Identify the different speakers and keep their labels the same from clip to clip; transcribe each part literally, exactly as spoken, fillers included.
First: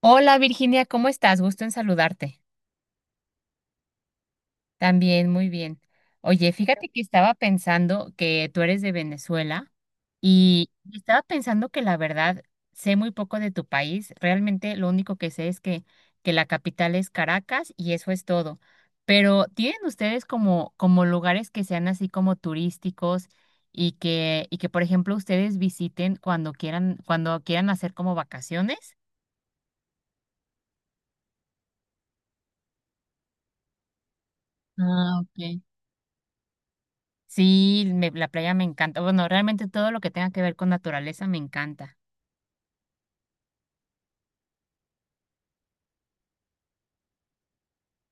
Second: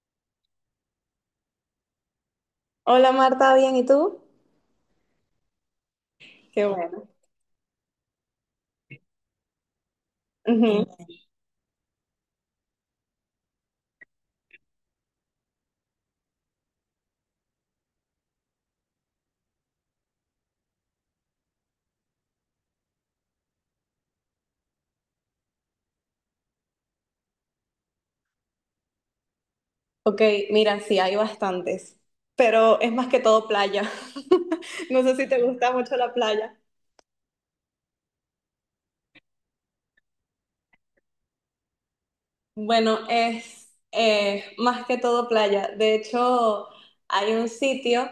Speaker 1: Hola Virginia, ¿cómo estás? Gusto en saludarte.
Speaker 2: Hola Marta, ¿bien? ¿Y tú?
Speaker 1: También, muy bien. Oye,
Speaker 2: Qué
Speaker 1: fíjate que
Speaker 2: bueno.
Speaker 1: estaba pensando que tú eres de Venezuela y
Speaker 2: Ujú.
Speaker 1: estaba pensando que la verdad sé muy poco de tu país. Realmente lo único que sé es que, que la capital es Caracas y eso es todo. Pero ¿tienen ustedes como, como lugares que sean así como turísticos y que, y que, por ejemplo, ustedes visiten cuando quieran, cuando quieran hacer como vacaciones?
Speaker 2: Ok, mira, sí, hay bastantes, pero es más que todo playa. No sé
Speaker 1: Ah,
Speaker 2: si te
Speaker 1: ok.
Speaker 2: gusta mucho la playa.
Speaker 1: Sí, me- la playa me encanta. Bueno, realmente todo lo que tenga que ver con naturaleza me encanta.
Speaker 2: Bueno, es eh, más que todo playa. De hecho, hay un sitio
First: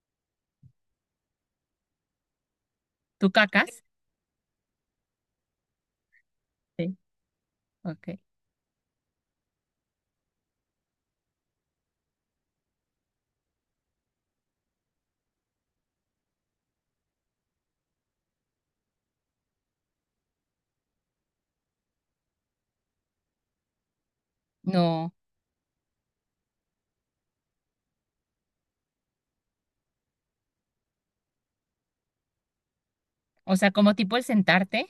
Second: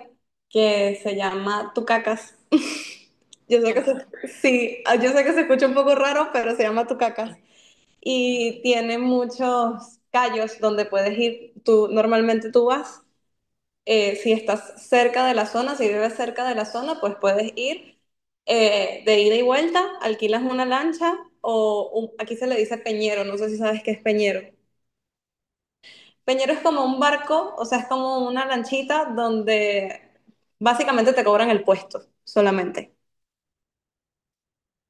Speaker 2: que se llama Tucacas.
Speaker 1: ¿Tú
Speaker 2: Yo sé
Speaker 1: cacas?
Speaker 2: que se, sí, yo sé que se escucha un poco raro, pero se llama
Speaker 1: Sí.
Speaker 2: Tucacas.
Speaker 1: Ok.
Speaker 2: Y tiene muchos callos donde puedes ir. Tú, normalmente tú vas. Eh, si estás cerca de la zona, si vives cerca de la zona, pues puedes ir, eh, de ida y vuelta. Alquilas una lancha o un- aquí se le dice peñero, no sé si sabes qué es peñero.
Speaker 1: No.
Speaker 2: Peñero es como un barco, o sea, es como una lanchita donde básicamente te cobran el puesto solamente.
Speaker 1: O sea, como tipo el sentarte.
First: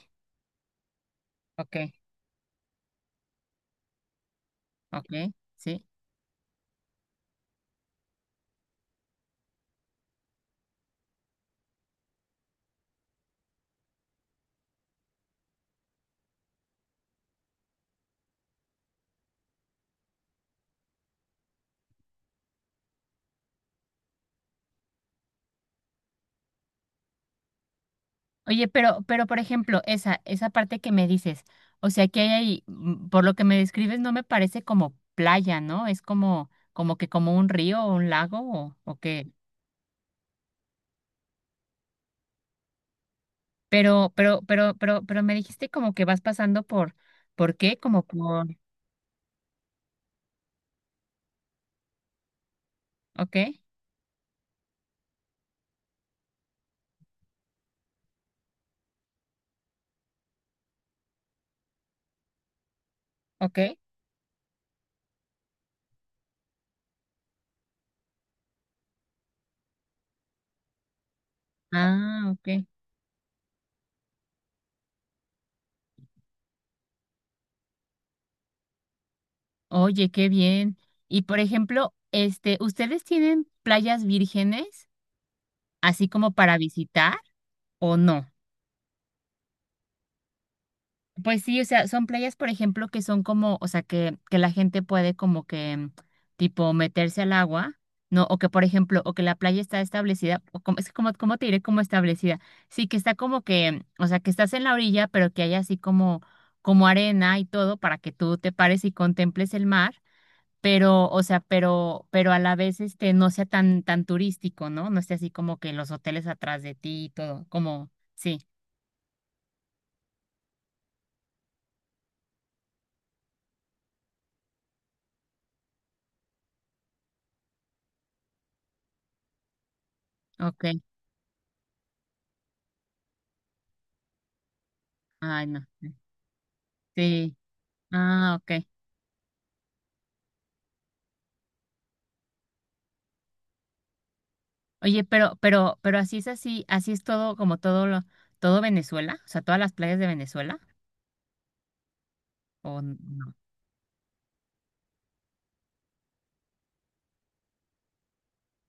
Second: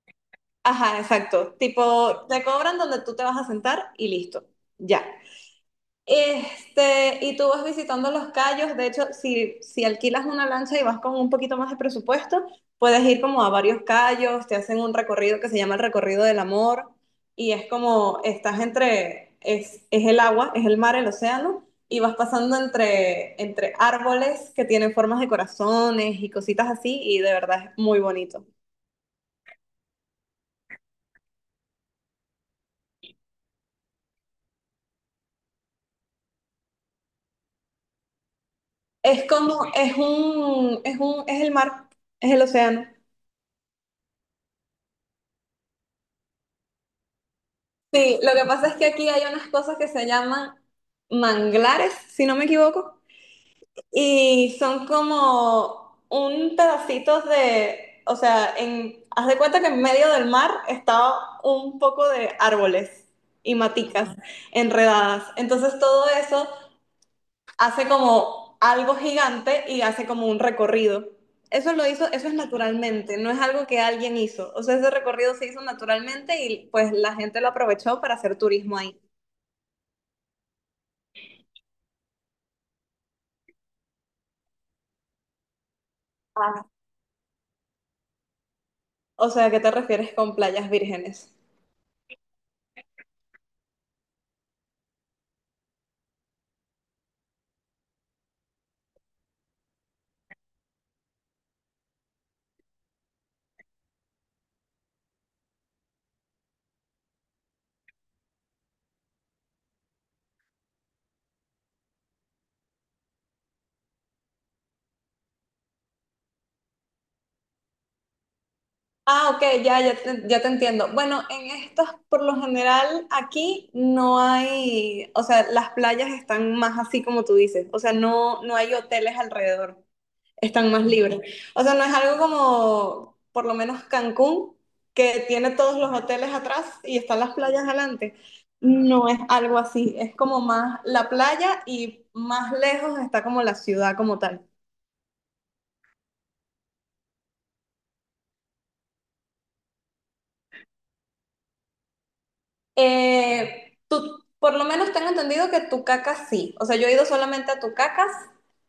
Speaker 2: Ajá, exacto.
Speaker 1: Ok,
Speaker 2: Tipo, te cobran donde tú te vas a sentar y listo. Ya.
Speaker 1: ok, sí.
Speaker 2: Este, y tú vas visitando los cayos. De hecho, si, si alquilas una lancha y vas con un poquito más de presupuesto, puedes ir como a varios cayos, te hacen un recorrido que se llama el recorrido del amor, y es como estás entre, es, es el agua, es el mar, el océano, y vas pasando entre, entre árboles que tienen formas de corazones y cositas así, y de verdad es muy bonito.
Speaker 1: Oye, pero, pero por ejemplo, esa, esa parte que me dices, o sea, que hay ahí, mm, por lo que me describes, no me parece como playa, ¿no? Es como, como que como un río o un lago o, o
Speaker 2: Es
Speaker 1: qué.
Speaker 2: como, es un, es un, es el mar, es el océano.
Speaker 1: Pero, pero, pero, pero, pero me dijiste como que vas pasando por, ¿por qué? Como
Speaker 2: Sí, lo que
Speaker 1: por,
Speaker 2: pasa es que aquí hay unas cosas que se llaman manglares, si no me equivoco,
Speaker 1: ok,
Speaker 2: y son como un pedacito de, o sea, en, haz de cuenta que en medio del mar estaba un poco de árboles y
Speaker 1: ok.
Speaker 2: maticas enredadas. Entonces todo eso hace como algo gigante y hace como un recorrido. Eso lo hizo, eso
Speaker 1: Ah,
Speaker 2: es
Speaker 1: ok.
Speaker 2: naturalmente, no es algo que alguien hizo. O sea, ese recorrido se hizo naturalmente y pues la gente lo aprovechó para hacer turismo ahí.
Speaker 1: Oye, qué bien. Y por ejemplo, este, ¿ustedes tienen playas vírgenes así como para
Speaker 2: Ah,
Speaker 1: visitar o no?
Speaker 2: o sea, ¿a qué te refieres con playas vírgenes?
Speaker 1: Pues sí, o sea, son playas, por ejemplo, que son como, o sea, que, que la gente puede como que mm, tipo meterse al agua, ¿no? O que, por ejemplo, o que la playa está establecida, o como, es que como, ¿cómo te diré como establecida? Sí, que está como que, mm, o sea, que estás en la orilla, pero que hay así como, como arena y todo para que tú te pares y contemples el mar pero, o sea, pero, pero a la vez este no sea tan, tan turístico, ¿no? No esté así como que los hoteles atrás de ti y todo, como, sí,
Speaker 2: Ah, ok, ya, ya te, ya te entiendo. Bueno, en estas, por lo general, aquí no hay, o sea, las playas están más así como tú dices, o sea, no, no hay hoteles alrededor,
Speaker 1: ok,
Speaker 2: están más libres. O sea, no es algo como, por lo menos Cancún, que
Speaker 1: ay
Speaker 2: tiene
Speaker 1: no,
Speaker 2: todos los
Speaker 1: eh,
Speaker 2: hoteles atrás y están las
Speaker 1: sí,
Speaker 2: playas adelante.
Speaker 1: ah, ok.
Speaker 2: No es algo así, es como más la playa y más lejos está como la ciudad como tal.
Speaker 1: Oye, pero, pero, pero así es así, así es todo, como todo lo, todo Venezuela, o sea, todas las playas de Venezuela, o n- no,
Speaker 2: Eh, tú, por lo menos tengo entendido que Tucacas sí. O sea, yo he ido solamente a Tucacas,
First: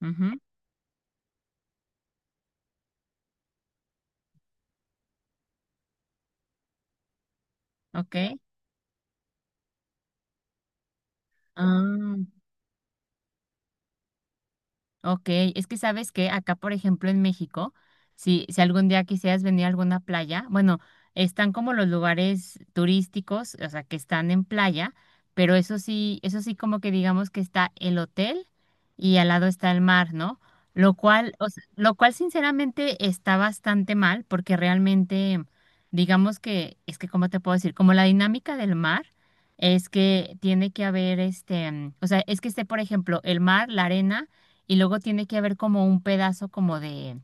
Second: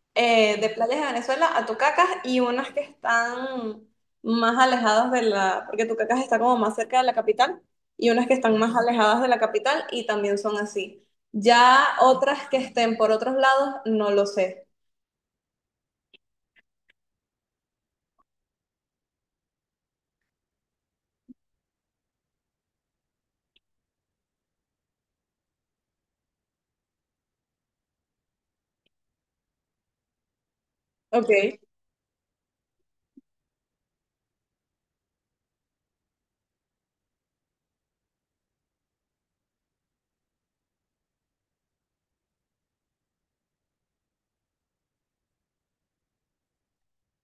Speaker 1: mhm,
Speaker 2: eh, de playas de Venezuela, a Tucacas y unas que están más alejadas de la, porque Tucacas está como más cerca de la capital, y
Speaker 1: ok,
Speaker 2: unas que están más alejadas de la capital y también son así. Ya
Speaker 1: ah,
Speaker 2: otras que estén por otros lados, no lo sé.
Speaker 1: ok, es que sabes que acá, por ejemplo, en México, si, si algún día quisieras venir a alguna playa, bueno, están como los lugares turísticos, o sea, que están en playa, pero eso sí, eso sí como que digamos que está el hotel y al lado está el mar, ¿no? Lo
Speaker 2: Ok.
Speaker 1: cual, o sea, lo cual sinceramente está bastante mal porque realmente, digamos que, es que, ¿cómo te puedo decir? Como la dinámica del mar es que tiene que haber este, mm, o sea, es que esté, por ejemplo, el mar, la arena y luego tiene que haber como un pedazo como de,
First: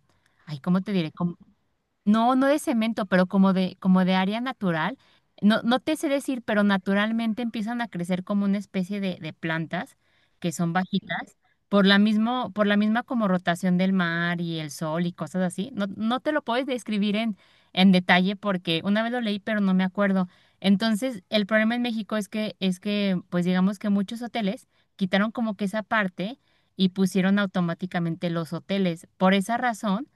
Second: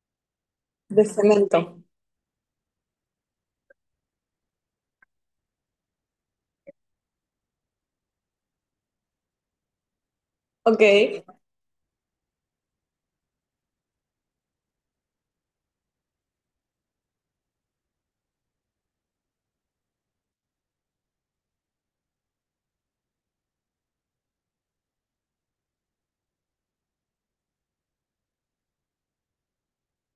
Speaker 1: ay, ¿cómo te
Speaker 2: De
Speaker 1: diré?
Speaker 2: cemento.
Speaker 1: No, no de cemento, pero como de, como de área natural. No, no te sé decir, pero naturalmente empiezan a crecer como una especie de, de plantas que son
Speaker 2: Ok.
Speaker 1: bajitas por la mismo, por la misma como rotación del mar y el sol y cosas así. No, no te lo puedes describir en, en detalle porque una vez lo leí, pero no me acuerdo. Entonces, el problema en México es que, es que, pues digamos que muchos hoteles quitaron como que esa parte y pusieron automáticamente los hoteles. Por esa razón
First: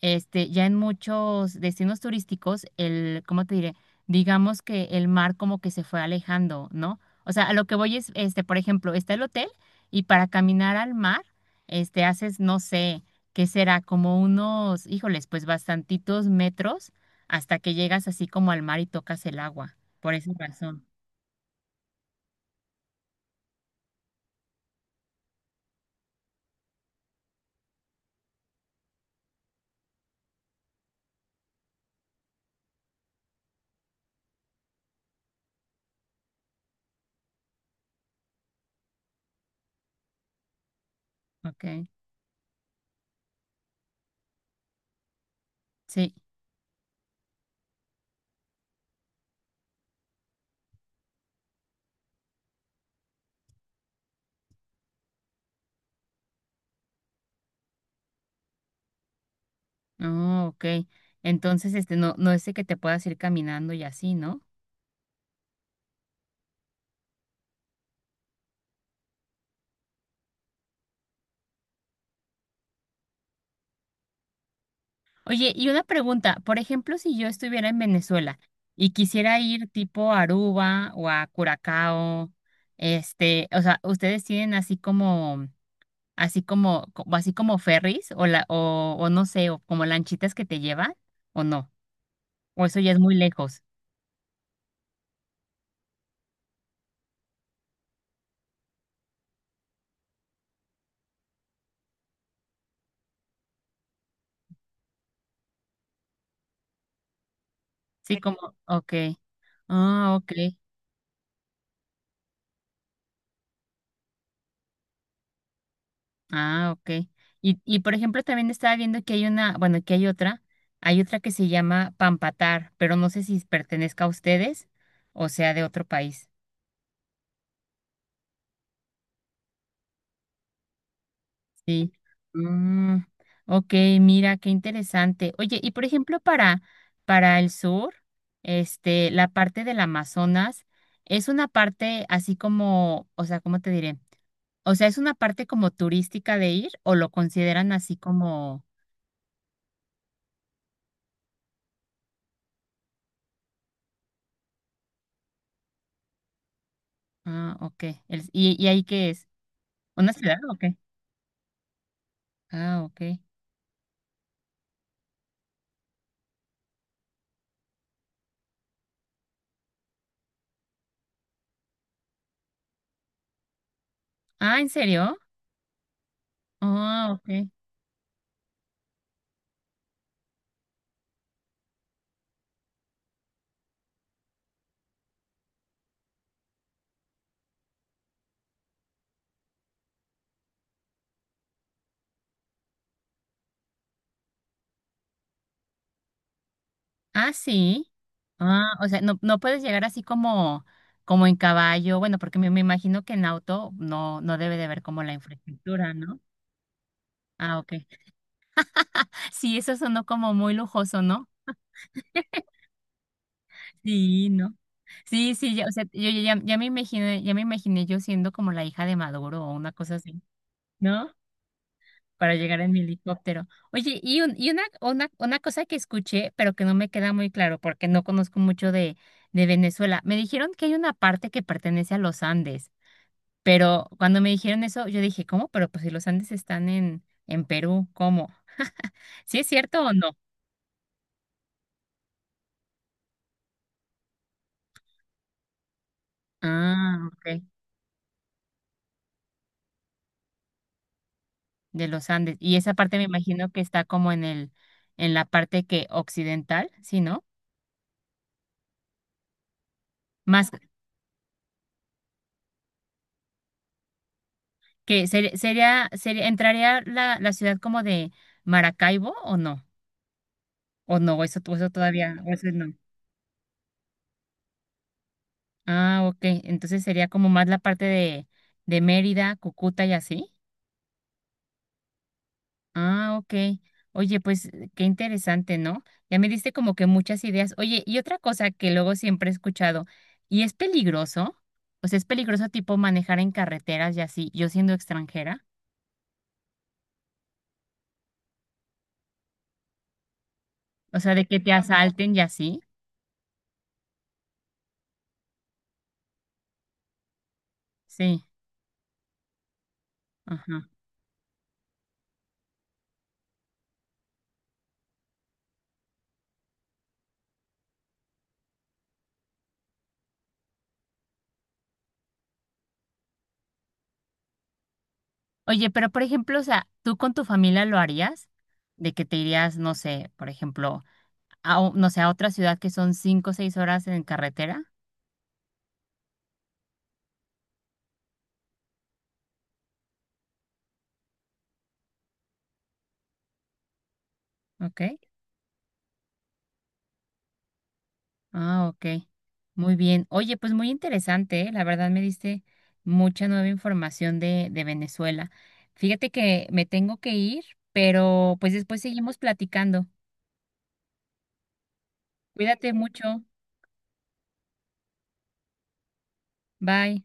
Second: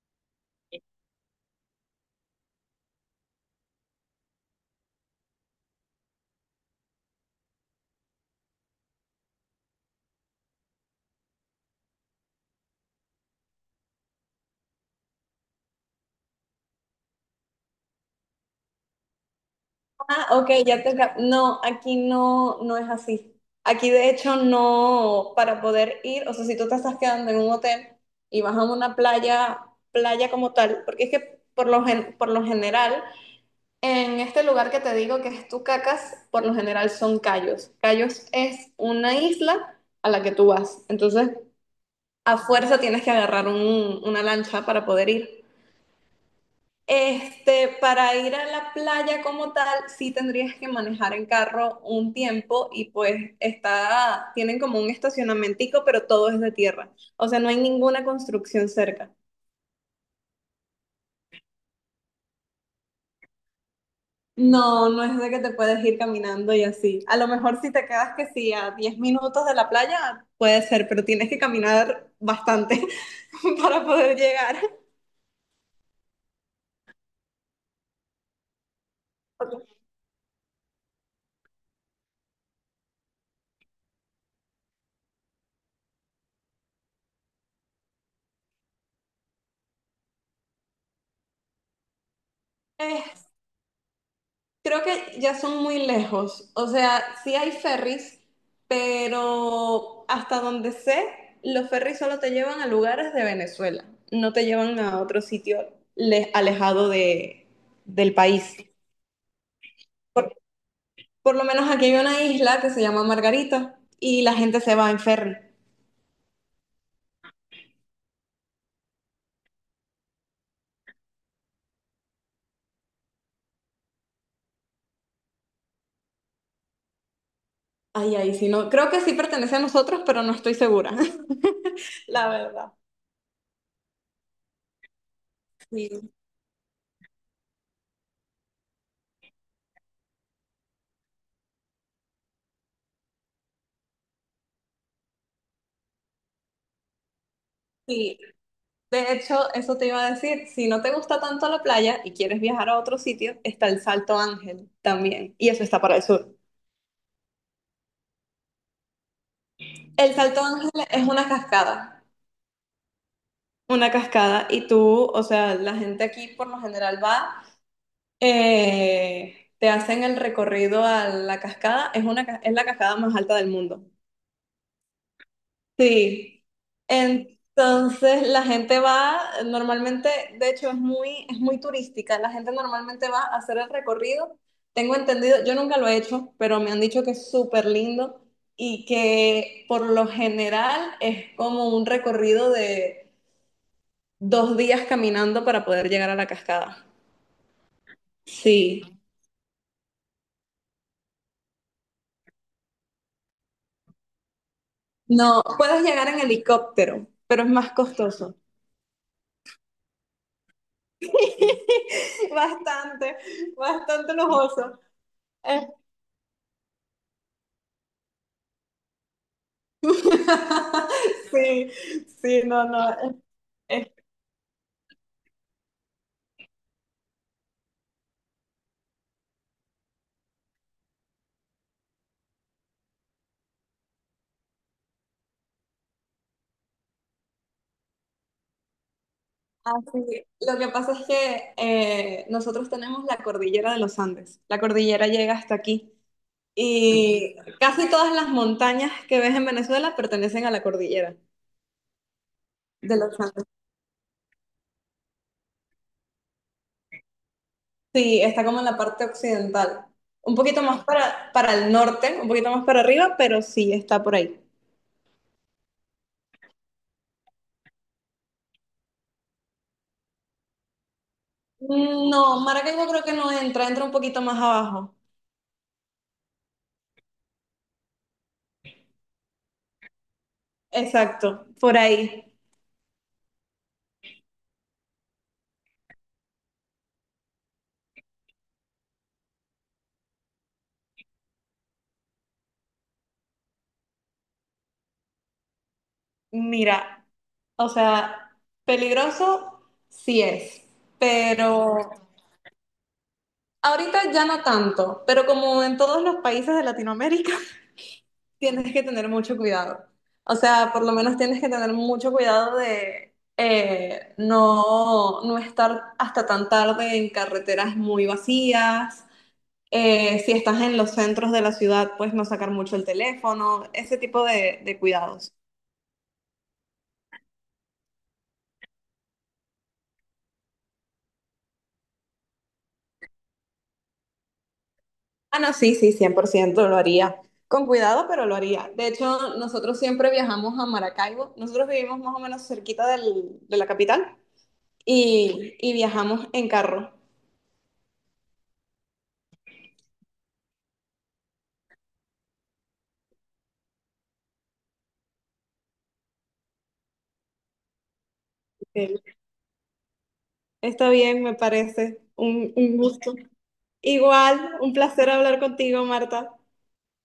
Speaker 1: este, ya en muchos destinos turísticos, el, ¿cómo te diré? Digamos que el mar como que se fue alejando, ¿no? O sea, a lo que voy es, este, por ejemplo, está el hotel y para caminar al mar, este, haces, no sé, ¿qué será? Como unos, híjoles, pues bastantitos metros hasta que llegas así como al mar y tocas el agua. Por
Speaker 2: Ah,
Speaker 1: esa
Speaker 2: ok, ya
Speaker 1: razón.
Speaker 2: te... cap- No, aquí no, no es así. Aquí de hecho no. Para poder ir, o sea, si tú te estás quedando en un hotel y vas a una playa, playa como tal, porque es que por lo, gen- por lo general, en este lugar que te digo que es Tucacas, por lo general son cayos. Cayos es una isla a la que tú vas, entonces
Speaker 1: Ok.
Speaker 2: a fuerza tienes que agarrar un- una lancha para poder ir.
Speaker 1: Sí.
Speaker 2: Este, para ir a la playa como tal, sí tendrías que manejar en carro un tiempo y pues está, tienen como un estacionamentico, pero todo es de tierra. O sea, no hay ninguna construcción cerca.
Speaker 1: Oh, ok. Entonces, este, no, no es de que te puedas ir caminando y así, ¿no?
Speaker 2: No, no es de que te puedes ir caminando y así. A lo mejor si te quedas que sí a diez minutos de la playa, puede ser, pero tienes que caminar bastante para poder llegar.
Speaker 1: Oye, y una pregunta, por ejemplo, si yo estuviera en Venezuela y quisiera ir tipo a Aruba o a Curacao, este, o sea, ¿ustedes tienen así como, así como, como- así como ferries o la, o, o no sé, o como lanchitas que te llevan o no? O eso ya es muy
Speaker 2: Ok.
Speaker 1: lejos.
Speaker 2: Creo que ya son muy lejos. O sea, sí hay ferries, pero hasta donde sé, los ferries solo te llevan a lugares de Venezuela, no te llevan a otro sitio le- alejado de, del
Speaker 1: Sí, como,
Speaker 2: país.
Speaker 1: ok. Ah, ok.
Speaker 2: Por, por lo menos aquí hay una isla que se llama Margarita y la gente se va en ferry.
Speaker 1: Ah, ok. Y, y por ejemplo, también estaba viendo que hay una, bueno, que hay otra, hay otra que se llama Pampatar, pero no sé si pertenezca a ustedes o sea de otro país.
Speaker 2: Ay, ay, sí, no. Creo que sí pertenece a nosotros, pero no estoy segura,
Speaker 1: Sí.
Speaker 2: la verdad.
Speaker 1: Mm, ok, mira, qué interesante. Oye, y por
Speaker 2: Sí,
Speaker 1: ejemplo, para, para el sur, este, la parte del Amazonas es una parte así como, o sea, ¿cómo te diré? O sea, ¿es una parte como turística de ir o lo consideran así
Speaker 2: sí.
Speaker 1: como,
Speaker 2: De hecho, eso te iba a decir, si no te gusta tanto la playa y quieres viajar a otro sitio, está el Salto Ángel también, y eso está para el sur.
Speaker 1: ah, ok, el- y, y ahí qué es? ¿Una
Speaker 2: El
Speaker 1: ciudad
Speaker 2: Salto
Speaker 1: o
Speaker 2: Ángel
Speaker 1: qué?
Speaker 2: es una cascada,
Speaker 1: Ah, ok.
Speaker 2: una cascada, y tú, o sea, la gente aquí por lo general va, eh, te hacen el recorrido a la cascada, es una, ca- es la cascada más alta del mundo.
Speaker 1: Ah, ¿en serio?
Speaker 2: Sí,
Speaker 1: Ah, ok.
Speaker 2: entonces la gente va, normalmente, de hecho es muy, es muy turística, la gente normalmente va a hacer el recorrido. Tengo entendido, yo nunca lo he hecho, pero me han dicho que es súper lindo y que por lo general es como un recorrido de dos días caminando para poder llegar a la cascada.
Speaker 1: Ah, sí. Ah,
Speaker 2: Sí,
Speaker 1: o sea, no, no puedes llegar así como, como en caballo. Bueno, porque me, me imagino que en auto no, no debe de haber como la
Speaker 2: no, puedes
Speaker 1: infraestructura,
Speaker 2: llegar
Speaker 1: ¿no?
Speaker 2: en helicóptero, pero es
Speaker 1: Ah,
Speaker 2: más
Speaker 1: ok.
Speaker 2: costoso.
Speaker 1: Sí, eso sonó como muy lujoso, ¿no?
Speaker 2: Bastante, bastante
Speaker 1: Sí, ¿no?
Speaker 2: lujoso.
Speaker 1: Sí, sí, ya, o sea, yo ya, ya me imaginé, ya me imaginé yo siendo como la hija de Maduro o una cosa así, ¿no?
Speaker 2: Sí,
Speaker 1: Para
Speaker 2: sí,
Speaker 1: llegar
Speaker 2: no,
Speaker 1: en mi
Speaker 2: no. es-
Speaker 1: helicóptero. Oye, y, un- y una, una, una cosa que escuché, pero que no me queda muy claro porque no conozco mucho de, de Venezuela, me dijeron que hay una parte que pertenece a los Andes, pero cuando me dijeron eso, yo dije, ¿cómo? Pero pues si los Andes están en, en Perú, ¿cómo? ¿Sí es cierto o no?
Speaker 2: así. Lo que pasa es que eh, nosotros tenemos la cordillera de los Andes. La cordillera llega hasta aquí.
Speaker 1: Ah,
Speaker 2: Y
Speaker 1: ok,
Speaker 2: casi todas las montañas que ves en Venezuela pertenecen a la cordillera
Speaker 1: de los Andes. Y esa parte
Speaker 2: de
Speaker 1: me
Speaker 2: los Andes.
Speaker 1: imagino que está como en el, en la parte que occidental, ¿sí, no?
Speaker 2: Sí, está como en la parte occidental. Un
Speaker 1: Más
Speaker 2: poquito más para, para el norte, un poquito más para arriba, pero sí, está por ahí.
Speaker 1: que ser- sería, sería, entraría la, la ciudad como de Maracaibo o no? O no, eso, to- eso todavía,
Speaker 2: No,
Speaker 1: o eso no.
Speaker 2: Maracaibo creo que no entra, entra un poquito más abajo.
Speaker 1: Ah, ok. Entonces sería como más la parte de, de Mérida, Cúcuta y así.
Speaker 2: Exacto, por ahí.
Speaker 1: Ah, ok. Oye, pues qué interesante, ¿no? Ya me diste como que muchas ideas. Oye, y otra cosa que luego siempre he escuchado, ¿y es peligroso? O sea, ¿es peligroso tipo manejar en carreteras y así, yo siendo extranjera?
Speaker 2: Mira. O sea, peligroso sí es,
Speaker 1: O sea, de que te
Speaker 2: pero
Speaker 1: asalten y así.
Speaker 2: ahorita ya no tanto, pero como en todos los países de Latinoamérica,
Speaker 1: Sí,
Speaker 2: tienes que tener mucho cuidado. O
Speaker 1: ajá.
Speaker 2: sea, por lo menos tienes que tener mucho cuidado de eh, no, no estar hasta tan tarde en carreteras muy vacías. Eh, si estás en los centros de la ciudad, pues no sacar mucho el teléfono, ese tipo de de cuidados.
Speaker 1: Oye, pero por ejemplo, o sea, ¿tú con tu familia lo harías? De que te irías, no sé, por ejemplo a, o- no sé, a otra ciudad que son cinco o seis horas en carretera.
Speaker 2: Ah, no, sí, sí, cien por ciento lo haría. Con cuidado, pero lo haría. De hecho, nosotros siempre viajamos a Maracaibo. Nosotros vivimos más o menos cerquita del- de la capital
Speaker 1: Ok.
Speaker 2: y, y viajamos en carro.
Speaker 1: Ah, ok. Muy bien. Oye, pues muy interesante, ¿eh? La verdad me diste mucha nueva información de, de Venezuela. Fíjate que me tengo que ir, pero pues después
Speaker 2: Ok.
Speaker 1: seguimos platicando.
Speaker 2: Está bien, me parece. Un,
Speaker 1: Cuídate
Speaker 2: un gusto.
Speaker 1: mucho.
Speaker 2: Igual, un placer hablar contigo, Marta.
Speaker 1: Bye.